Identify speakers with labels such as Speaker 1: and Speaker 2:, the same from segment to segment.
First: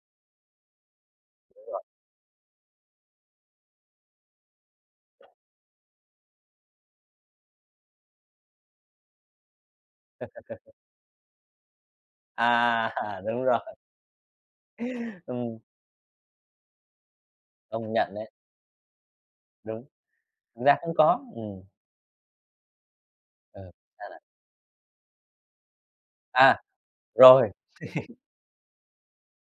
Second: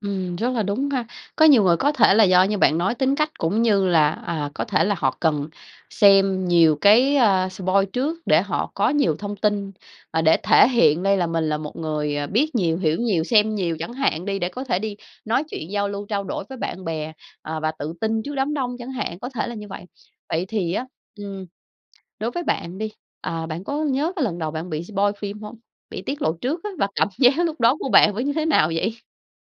Speaker 1: Ừm, rất là đúng ha, có nhiều
Speaker 2: Đúng
Speaker 1: người
Speaker 2: rồi.
Speaker 1: có thể là do như bạn nói tính cách cũng như là, à, có thể là họ cần xem nhiều cái, a, spoil trước để họ có nhiều thông tin, à, để thể hiện đây là mình là một người, à, biết nhiều,
Speaker 2: À,
Speaker 1: hiểu nhiều,
Speaker 2: đúng
Speaker 1: xem
Speaker 2: rồi.
Speaker 1: nhiều chẳng hạn đi để có thể đi nói
Speaker 2: Ừm.
Speaker 1: chuyện giao lưu, trao đổi với bạn bè, ờ, và
Speaker 2: Công
Speaker 1: tự
Speaker 2: nhận
Speaker 1: tin
Speaker 2: đấy.
Speaker 1: trước đám đông chẳng hạn, có thể là như vậy.
Speaker 2: Đúng.
Speaker 1: Vậy
Speaker 2: Thực
Speaker 1: thì
Speaker 2: ra
Speaker 1: á,
Speaker 2: cũng có,
Speaker 1: ừm,
Speaker 2: ừm.
Speaker 1: đối với bạn đi, ờ, bạn
Speaker 2: Ờ.
Speaker 1: có
Speaker 2: Ra
Speaker 1: nhớ
Speaker 2: là
Speaker 1: cái lần đầu bạn bị spoil phim hông? Bị tiết lộ
Speaker 2: À.
Speaker 1: trước á và cảm giác
Speaker 2: Rồi.
Speaker 1: lúc đó của bạn với như thế nào vậy?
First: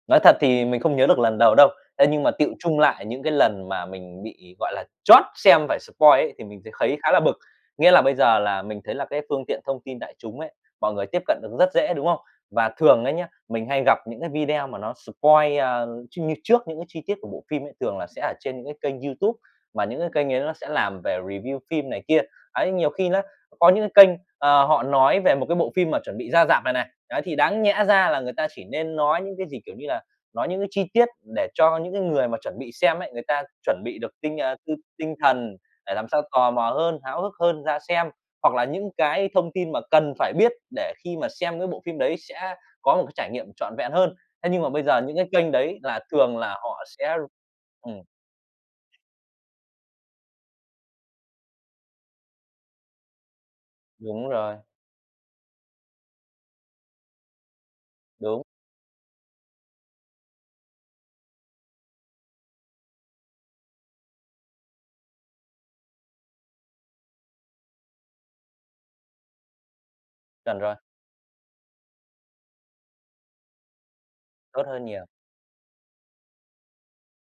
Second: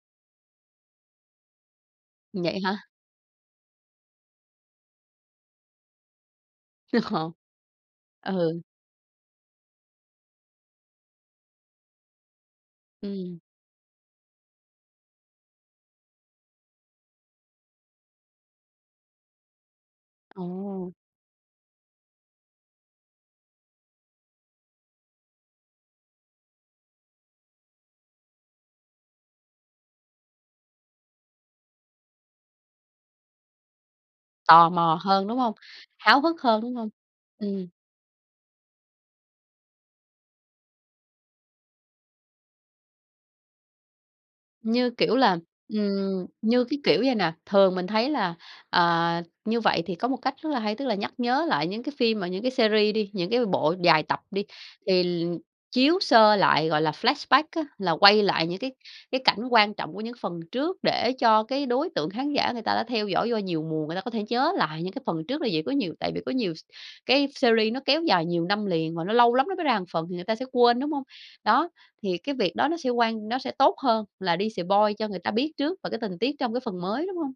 Speaker 2: Nói thật thì mình không nhớ được lần đầu đâu, thế nhưng mà tựu
Speaker 1: Vậy
Speaker 2: chung
Speaker 1: hả?
Speaker 2: lại những cái lần mà mình bị, gọi là, trót xem phải spoil ấy thì mình th thấy khá là
Speaker 1: [unintelligible]
Speaker 2: bực. Nghĩa là bây giờ
Speaker 1: Ừ.
Speaker 2: là mình thấy là cái phương tiện thông tin đại chúng ấy, mọi người tiếp cận được rất dễ, đúng không? Và thường ấy nhá,
Speaker 1: Ừm.
Speaker 2: mình hay gặp những cái video mà nó spoil, à, trưng như trước những cái chi tiết của bộ phim ấy thường là sẽ ở trên những cái kênh YouTube, mà những cái kênh ấy nó sẽ
Speaker 1: Ồ!
Speaker 2: làm về review phim này kia. Đấy, nhiều khi nó có những cái kênh, ờ, họ nói về một cái bộ phim mà chuẩn bị ra rạp này này, đấy, thì đáng nhẽ ra là người ta chỉ nên nói những cái gì, kiểu như là, nói những cái chi tiết để cho những cái người mà chuẩn bị xem ấy người ta chuẩn bị được tinh, a, t
Speaker 1: Tò mò
Speaker 2: tinh
Speaker 1: hơn, đúng hông?
Speaker 2: thần để làm
Speaker 1: Háo
Speaker 2: sao
Speaker 1: hức
Speaker 2: tò
Speaker 1: hơn,
Speaker 2: mò
Speaker 1: đúng hông?
Speaker 2: hơn, háo hức hơn
Speaker 1: Ừm.
Speaker 2: ra xem, hoặc là những cái thông tin mà cần phải biết để khi mà xem cái bộ phim đấy sẽ có một cái trải nghiệm trọn vẹn hơn, thế nhưng mà bây
Speaker 1: Như
Speaker 2: giờ
Speaker 1: kiểu
Speaker 2: những cái
Speaker 1: là,
Speaker 2: kênh đấy là
Speaker 1: ừm,
Speaker 2: thường là
Speaker 1: như cái
Speaker 2: họ
Speaker 1: kiểu vậy
Speaker 2: sẽ r
Speaker 1: nè, thường mình
Speaker 2: ừm.
Speaker 1: thấy là, à, như vậy thì có một cách rất là hay, tức là nhắc nhớ lại những cái phim mà những cái series đi, những cái bộ dài tập
Speaker 2: Đúng
Speaker 1: đi
Speaker 2: rồi.
Speaker 1: thì l chiếu sơ lại gọi là flashback á là quay
Speaker 2: Đúng.
Speaker 1: lại những cái cái cảnh quan trọng của những phần trước để cho cái đối tượng khán giả người ta đã theo dõi do nhiều mùa người ta có thể nhớ lại những cái phần trước là vậy. Có nhiều tại vì có nhiều s cái series nó kéo dài nhiều năm liền và nó lâu lắm nó mới ra một phần thì người ta sẽ
Speaker 2: Chuẩn rồi.
Speaker 1: quên đúng hông? Đó, thì cái việc đó nó sẽ quan nó sẽ tốt hơn là đi
Speaker 2: Tốt hơn
Speaker 1: spoil
Speaker 2: nhiều.
Speaker 1: cho người ta biết trước và cái tình tiết trong cái phần mới, đúng hông?